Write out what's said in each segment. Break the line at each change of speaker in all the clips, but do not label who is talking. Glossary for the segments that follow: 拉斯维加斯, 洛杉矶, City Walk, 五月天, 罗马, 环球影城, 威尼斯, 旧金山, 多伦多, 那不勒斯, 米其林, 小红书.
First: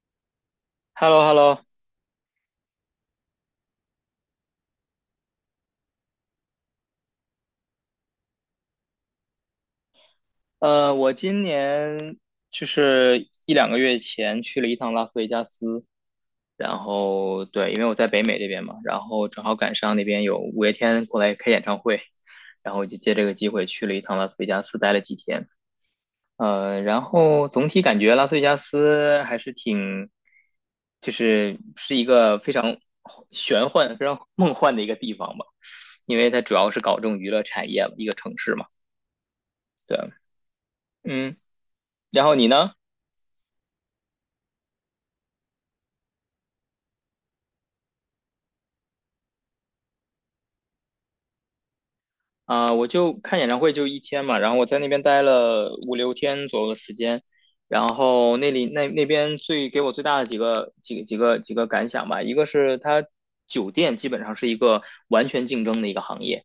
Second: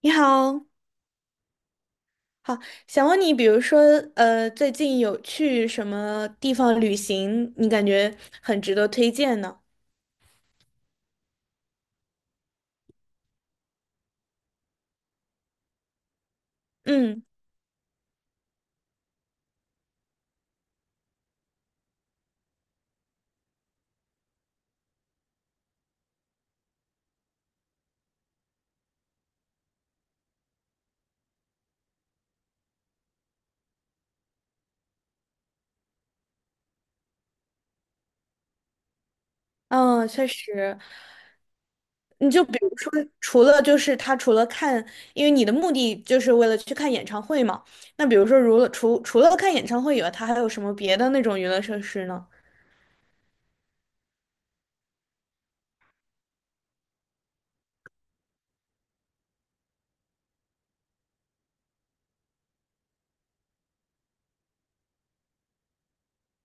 你好，
h e l l o h e l l o
好，想问你，比如说，最近有去什么地方旅行，你感觉很值得推荐呢？
我今年就是一两个月前去了一趟拉斯维加斯，然
嗯
后对，因为我在北美这边嘛，然后正好赶上那边有五月天过来开演唱会，然后我就借这个机会去了一趟拉斯维加斯，待了几天。然后总体感觉拉斯维加斯还是挺，就是一个非常玄幻、非常梦幻的一个地方吧，因为它主要是搞这种娱乐产业，一个城市嘛。
嗯，
对。
确实，
嗯。然
你
后
就
你
比
呢？
如说，除了就是他除了看，因为你的目的就是为了去看演唱会嘛，那比如说，如了除除了看演唱会以外，他还有什么别的那种娱乐设施呢？
啊、我就看演唱会就一天嘛，然后我在那边待了五六天左右的时间，然后那里那那边最给我最大的几个感想吧，一个是它酒店基本上是一个完全竞争的一个行业，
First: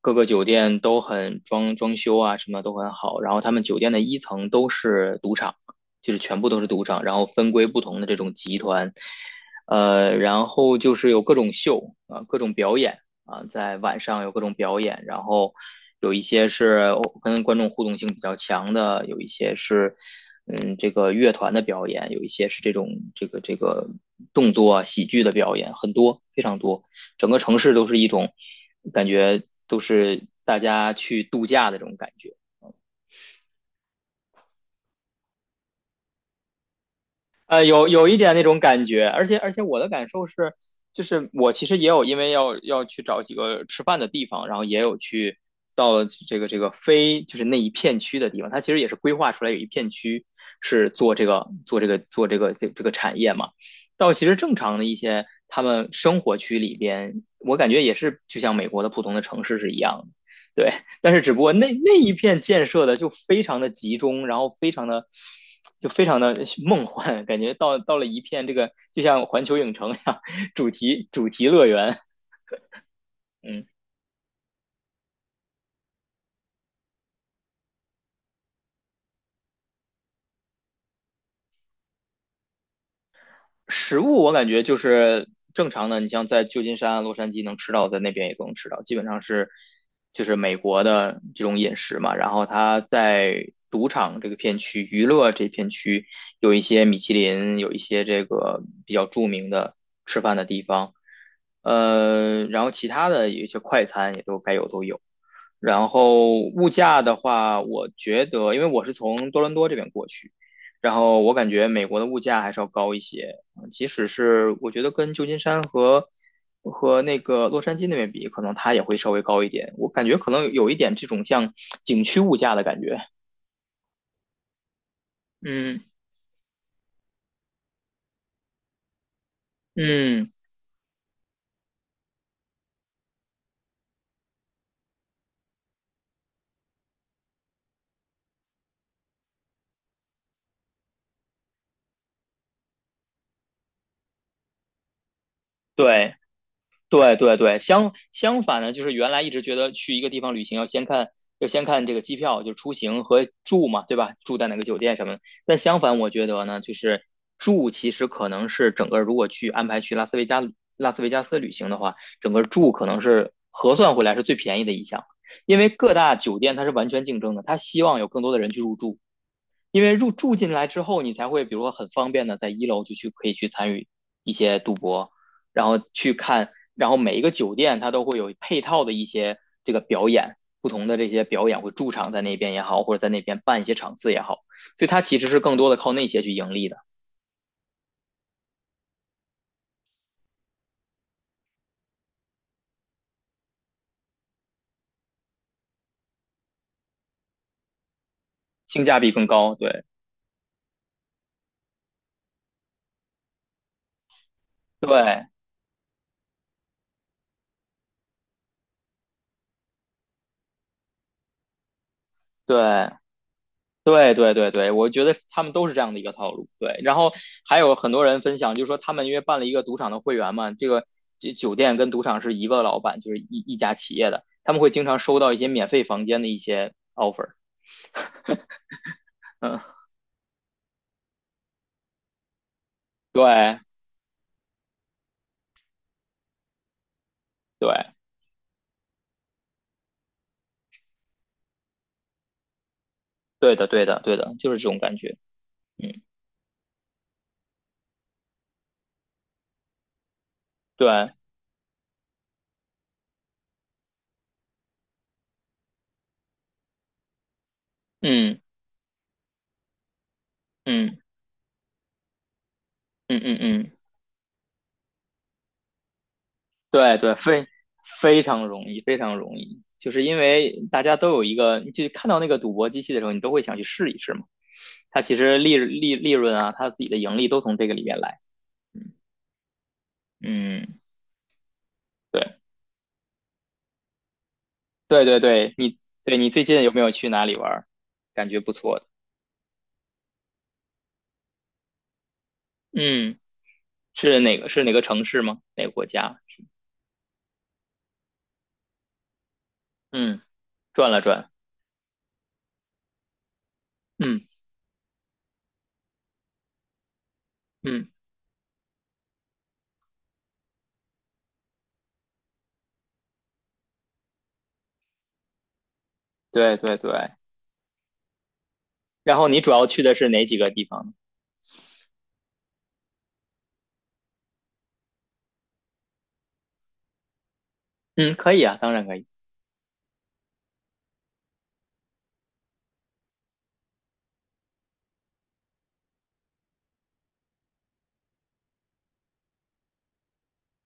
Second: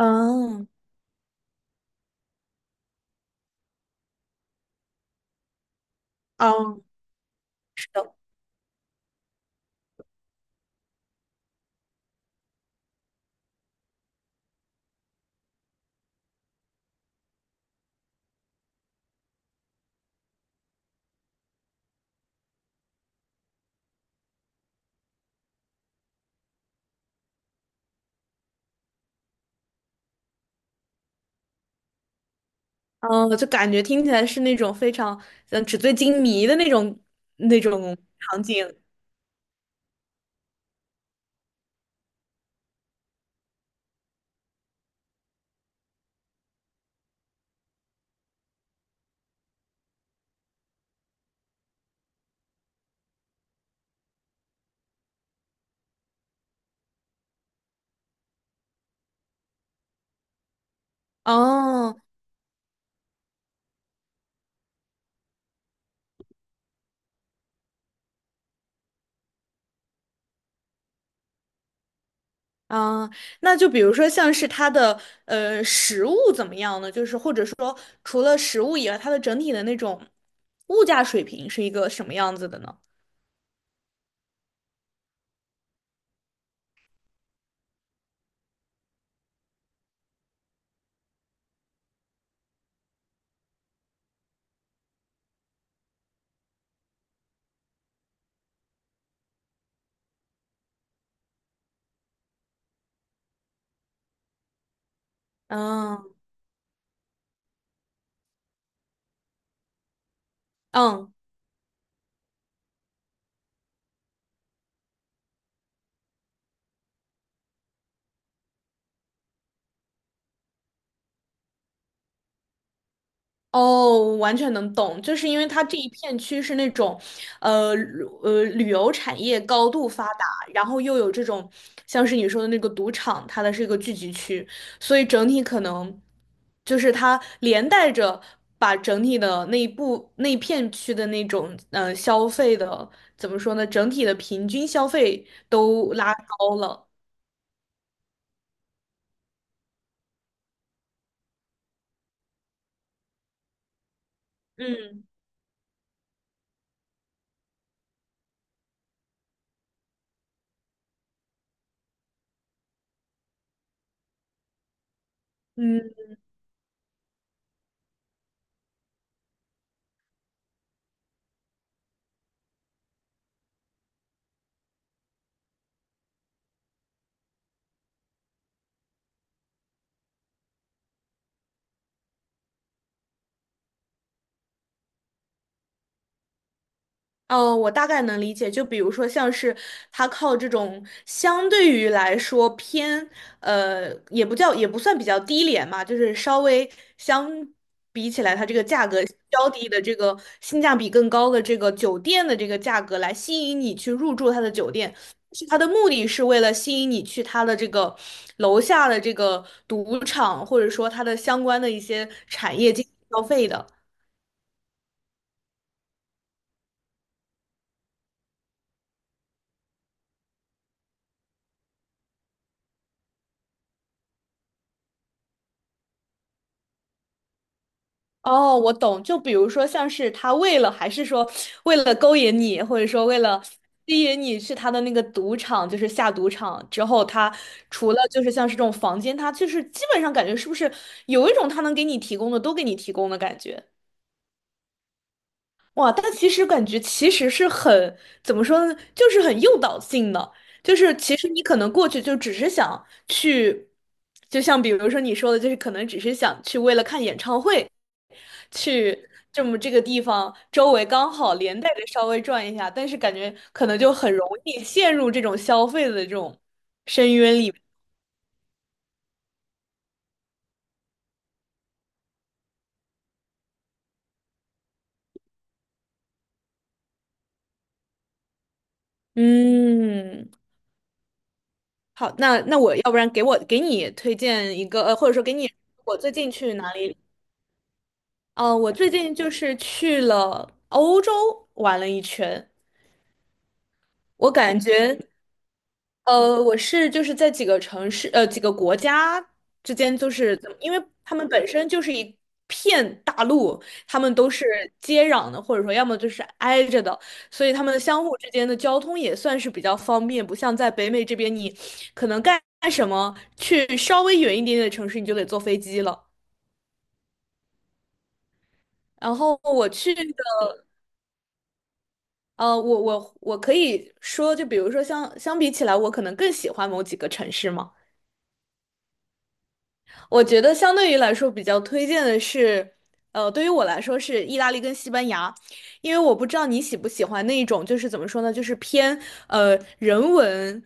各个酒店都很装修啊什么都很好，然后他们酒店的一层都是赌场，就是全部都是
哦，
赌场，然后分归不
是
同的
的，
这种集团。然后就是有各种秀啊、各种表演。啊、在晚上有各种表演，然后有一些是跟观众互动性比较强的，有一些是这个乐团的表演，有一些是这种这个动作啊喜剧的表演，很多非常多，整个城市都是一种感觉，都是大家去度假的这种感觉。
嗯，就感觉听起来是那种非常纸醉金迷的那种
有有一点那
场
种
景。
感觉，而且我的感受是，就是我其实也有因为要去找几个吃饭的地方，然后也有去到了这个这个非就是那一片区的地方，它其实也是规划出来有一片区是做这个做这个做这个这这个产业嘛。到其实正常的一些他们生活区里边，我感觉也是就像美国的普通的城市是一样的。对。但是只不过那
哦，
那一片建设的就非常的集中，然后非常的梦幻，感觉到了一片这个就像环球影城一样主题乐园。
啊，那
嗯。
就比如说像是它的食物怎么样呢？就是或者说除了食物以外，它的整体的那种物价水平是一个什么样子的呢？
食物我感觉就是正常的，你像在旧金山、洛杉矶能吃到，在那边也都能吃到，基本上就是美国的这种饮食嘛。然后它在赌场这个片区、娱乐这片区有一些米其林，有一些这个比较著名的吃饭的地方。然后其他的有一些快餐也都该有都有。然
嗯
后物价的话，我觉得因为我是从多伦多这边过去。然
嗯。
后我感觉美国的物价还是要高一些，即使是我觉得跟旧金山和那个洛杉矶那边比，可能它也会稍微高一点。我感觉可能有一点这种像景区物价的感觉。
哦，完全能懂，就是因为它这
嗯
一片区是那种，旅游产业高度发达，
嗯。
然后又有这种像是你说的那个赌场，它的是一个聚集区，所以整体可能就是它连带着把整体的那一片区的那种消费的怎么说呢，整体的平均消费都拉
对。
高了。
对对对，相反呢，就是原来一直觉得去一个地方旅行要先看这个机票，就出行和住嘛，对吧？住在哪个酒店
嗯
什么的。但相反，我觉得呢，就是住其实可能是整个如果去安排去拉斯维加斯旅行的话，整个住可能是核算回来是最便宜的一项，因为各
嗯。
大酒店它是完全竞争的，它希望有更多的人去入住。因为入住进来之后，你才会比如说很方便的在一楼就去可以去参与一些赌博，然后去看，然后每一个酒店它都会有配套的一些这个表演，不同的这些表演会驻场在那边也好，或者在那边办一些场次也好，所以它其实是更多的靠那些去盈利的，
哦，我大概能理解。就比如说，像是他靠这种相对于来说偏，也不算比较低廉嘛，就是稍微相比起来，它这个
性
价
价
格
比更
较
高。
低的
对
这个性价比更高的这个酒店的这个价格来吸引你去入住他的酒店，
对
是他的目的是为了吸引你去他的这个楼下的这个赌场，或者说它的相关的一些产业进行
对
消费的。
对对对对，我觉得他们都是这样的一个套路。对。然后还有很多人分享，就是说他们因为办了一个赌场的会员嘛，这酒店跟赌场是一个老板，就是一家企业的，他们会经常收到一些免费房间的一些 offer。
哦，我懂。就比如
嗯。
说，像是他为了，还是说为了勾引你，或者说为了
对
吸引你去他的那个赌场，就是下赌场之后，他除
对
了就是像是这种房间，他就是基本上感觉是不是有一种他能给你提供的都给你提供的感
对
觉。
的对的对的，就是这种感觉。
哇，
嗯。
但其实感觉其实是很，怎么说呢，就是很诱导性的，就是
对。
其实你可能过去就只是想去，就像比如说你说的，就是可能只是想去为了看演唱会，
嗯
去这么这个地方周围
嗯
刚好连带着稍微转一下，但是感
嗯
觉
嗯
可
嗯。
能就很容易陷入这种消费的这种
对对，
深渊
非
里面。
非常容易，非常容易，就是因为大家都有一个，你就看到那个赌博机器的时候，你都会想去试一试嘛。它其实利润啊，它自己的盈利都从这个里面来。
嗯，
嗯。
好，
对
那我要不然给你推荐一个，
对
或者
对
说给你
对，你
我最
对你
近
最
去
近有
哪
没有
里
去哪里玩儿？感觉不
我
错的。
最近就是去了欧洲玩了一圈，
嗯，是
我
哪个
感
是哪个
觉，
城市吗？哪个国家？
就是在几个城市，几个国家之间，就
嗯，
是怎么因为
转了
他们
转。
本身就是一片大陆，他们
嗯
都是接壤的，或者说要么就是挨着的，所以他们
嗯。
相互之间的交通也算是比较方便，不像在北美这边，你可能干什么，去稍微远一点点的城市，你就得坐飞机了。
对对对。
然
然后
后
你主要
我
去
去
的
的
是哪几个地方呢？
呃，我可以说，就比如说相比起来，我可能更喜欢某几个城市嘛。
嗯，可以啊，当然可以。
我觉得相对于来说，比较推荐的是，对于我来说是意大利跟西班牙，因为我不知道你喜不喜欢那一种，就是怎么说呢，就是偏人文，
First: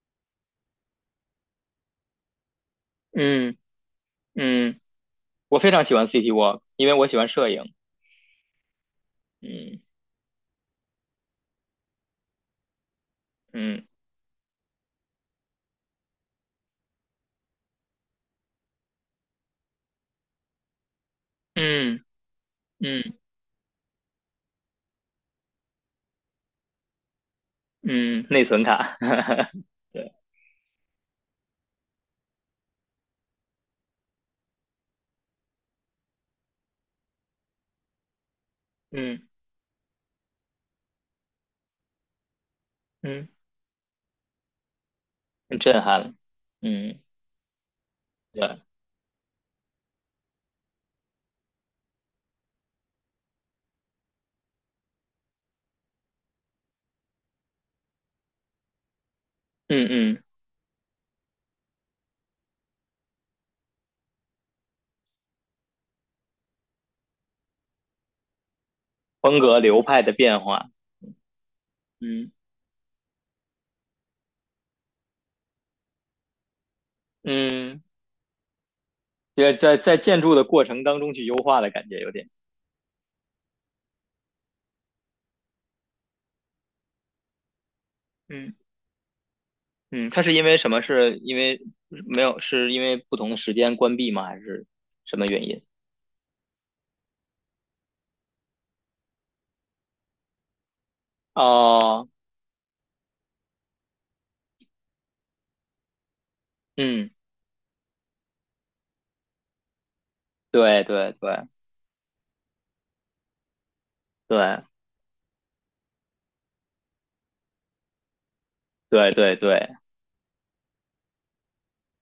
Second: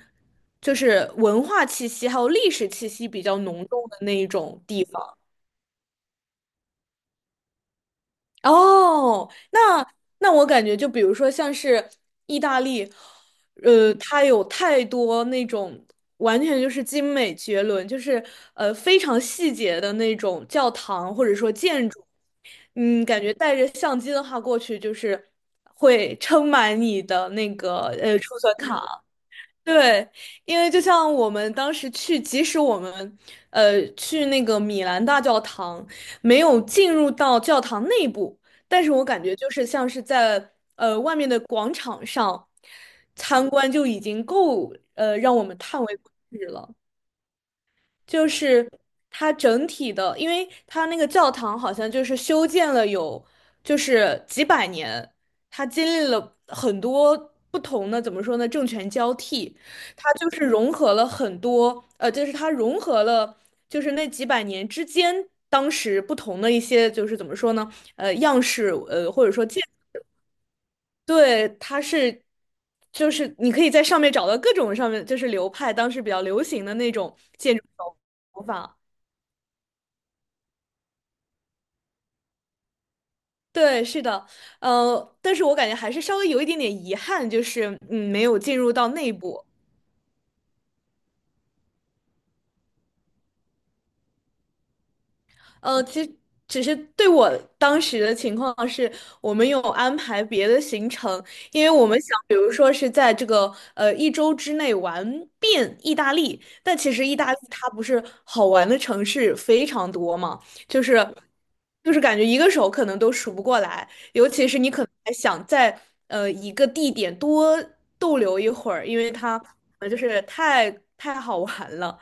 就是文化气息还有历史气息比较
嗯
浓重的那一种
嗯。
地方。
我非常喜欢 City Walk，因为我喜欢摄影。
哦，
嗯
那我感觉就比如说像是意大利，
嗯
它有太多那种完全就是精美绝伦，就是非常细节的那种教堂或者说建
嗯
筑，
嗯
感觉带着相机的话过去就是会撑满你的那个
嗯，
储
内
存
存卡。
卡。对，
对。
因为就像我们当时去，即使我们去那个米兰大教堂，没有进入到教堂内部，但是我感
嗯
觉就是像是在外面的广场上
嗯。
参观就已经够让我们
很震
叹为
撼
观
了。
止了。
嗯。
就
对。
是它整体的，因为它那个教堂好像就是修建了有就是几百年，它经历了很多不同的，怎么说呢，政权交替，
嗯
它
嗯。
就是融合了很多，就是它融合了就是那几百年之间。当时不同的一些就是怎么说呢？样式，或者
风
说
格
建，
流派的变化。
对，它是，
嗯
就是你可以在上面找到各种上面就是流派当时比较流行的那种建筑
嗯，
手法。
在建筑的过程当中去优化的感觉有点。
对，是的，但是我感觉还是稍微有一点点遗憾，就是没有
嗯
进入到内部。
嗯。它是因为什么？是因为没有？是因为不同的时间关闭吗？还是什么原因？
其实只是对我当时的情况是，我们有安排别的行程，因为我们
哦。
想，比如说是在这个一周之内玩遍意大利，但其实
嗯。
意大利它不是好玩的城市非常多嘛，就
对
是
对对
就是感觉一个手可能都数不过来，尤其是
对
你可能还想在一个地点多逗留一会儿，因为
对对
它
对。
就是太好玩了。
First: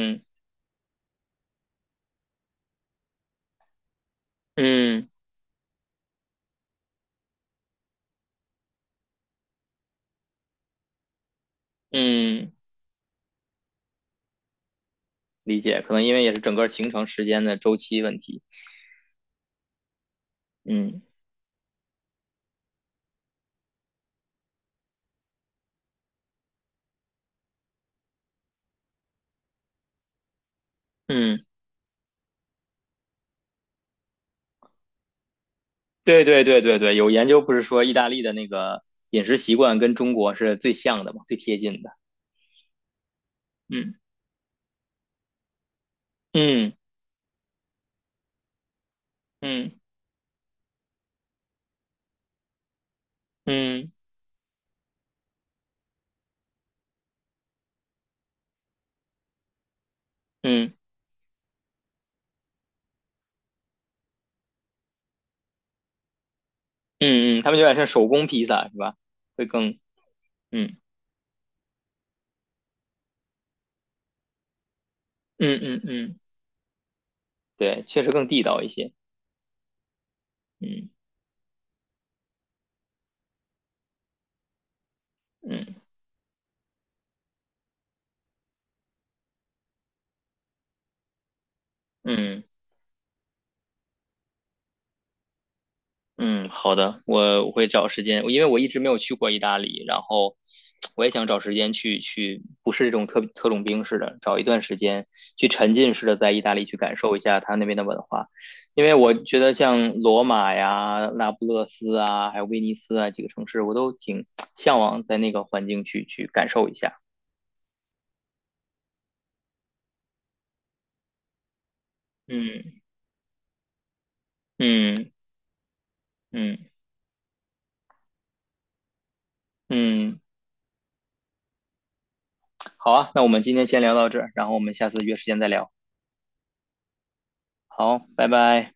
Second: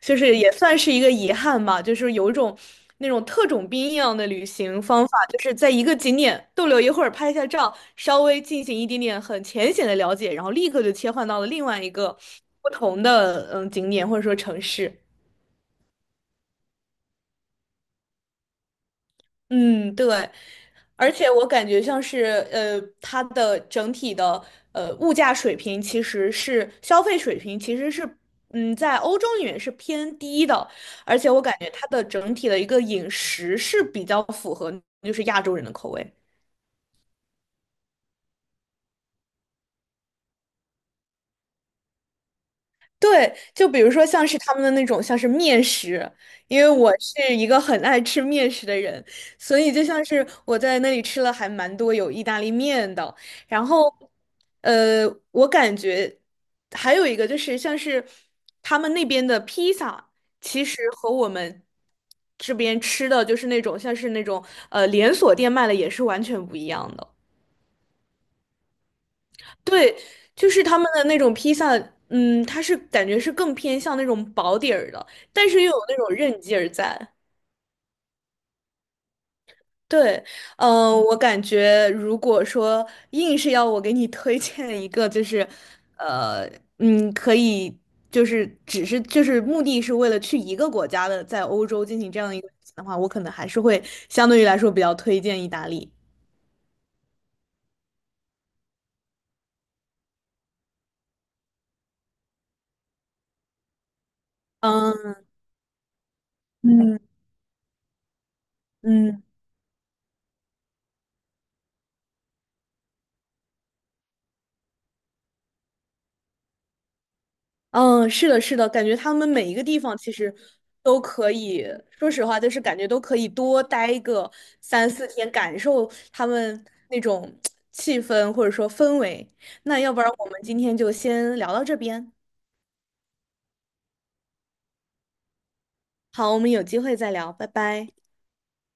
就是也算是一个遗憾吧，就是有一种那种特种兵一样的旅行方
嗯。
法，就是在一个景点逗留一会儿，拍一下照，稍微进行一点点很浅显的了解，然后立刻就切换到了另外一个
嗯，
不同的景点或者说城市。
理解，可能因为也是整个行程时间的周期问题。
嗯，对，
嗯
而且我感觉像是它的整体的物价水平其实是消费水平其实是在欧洲里面是偏低的，而且我
嗯，
感觉它的整体的一个饮食是比较符合就是亚洲人的口味。
对对对对对，有研究不是说意大利的那个饮食习惯跟中国是最像的嘛，最贴近的。
对，就比如
嗯
说像是他们的那种像是面食，因为
嗯
我是一个很爱吃面食的人，所以
嗯
就像是我在那里吃了还蛮多有意大利面的，然
嗯
后，我感觉还有一个就是像是他们那边的披萨，其
嗯嗯
实和我们这边吃的就是那种像是那种连锁店卖的也是完全不一样的。
嗯，他们有点像手工披萨是吧？会更。
对，就是
嗯
他们的那种披萨，它是感觉是更偏向那种薄底儿的，但
嗯
是又有
嗯
那种
嗯。
韧劲儿在。
对，确实更地道一些。
对，
嗯
我感觉如果说硬是要我给你推荐一个，就是，
嗯
呃，可以，就是只是就是目的是为了去一个国家的，在欧洲进行这样一
嗯。
个旅行的话，我可能还是会相对于来说比较推荐意大利。
嗯，好的，我会找时间，因为我一直没有去过意大利，然后我也想找时间去去，不是这种特种兵式的，找一段时间
嗯
去沉浸式的在意大利去感
嗯
受一下他那边的文化，因为我
嗯。
觉得像罗马呀、那不勒斯啊，还有威尼斯啊几个城市，我都挺向往在那个环境去去感受一下。
嗯，是的，是的，感觉他们每一个地方其实都可以，说实话，就是感
嗯
觉都可以多待个三四
嗯
天，感受他
嗯
们那种气氛或者说氛围。那要不然
嗯，
我们今天就先聊到这边，
好啊，那我们今天先聊到这儿，然后我们下次约时间再聊。
好，我们有机会再聊，拜拜。
好，拜拜。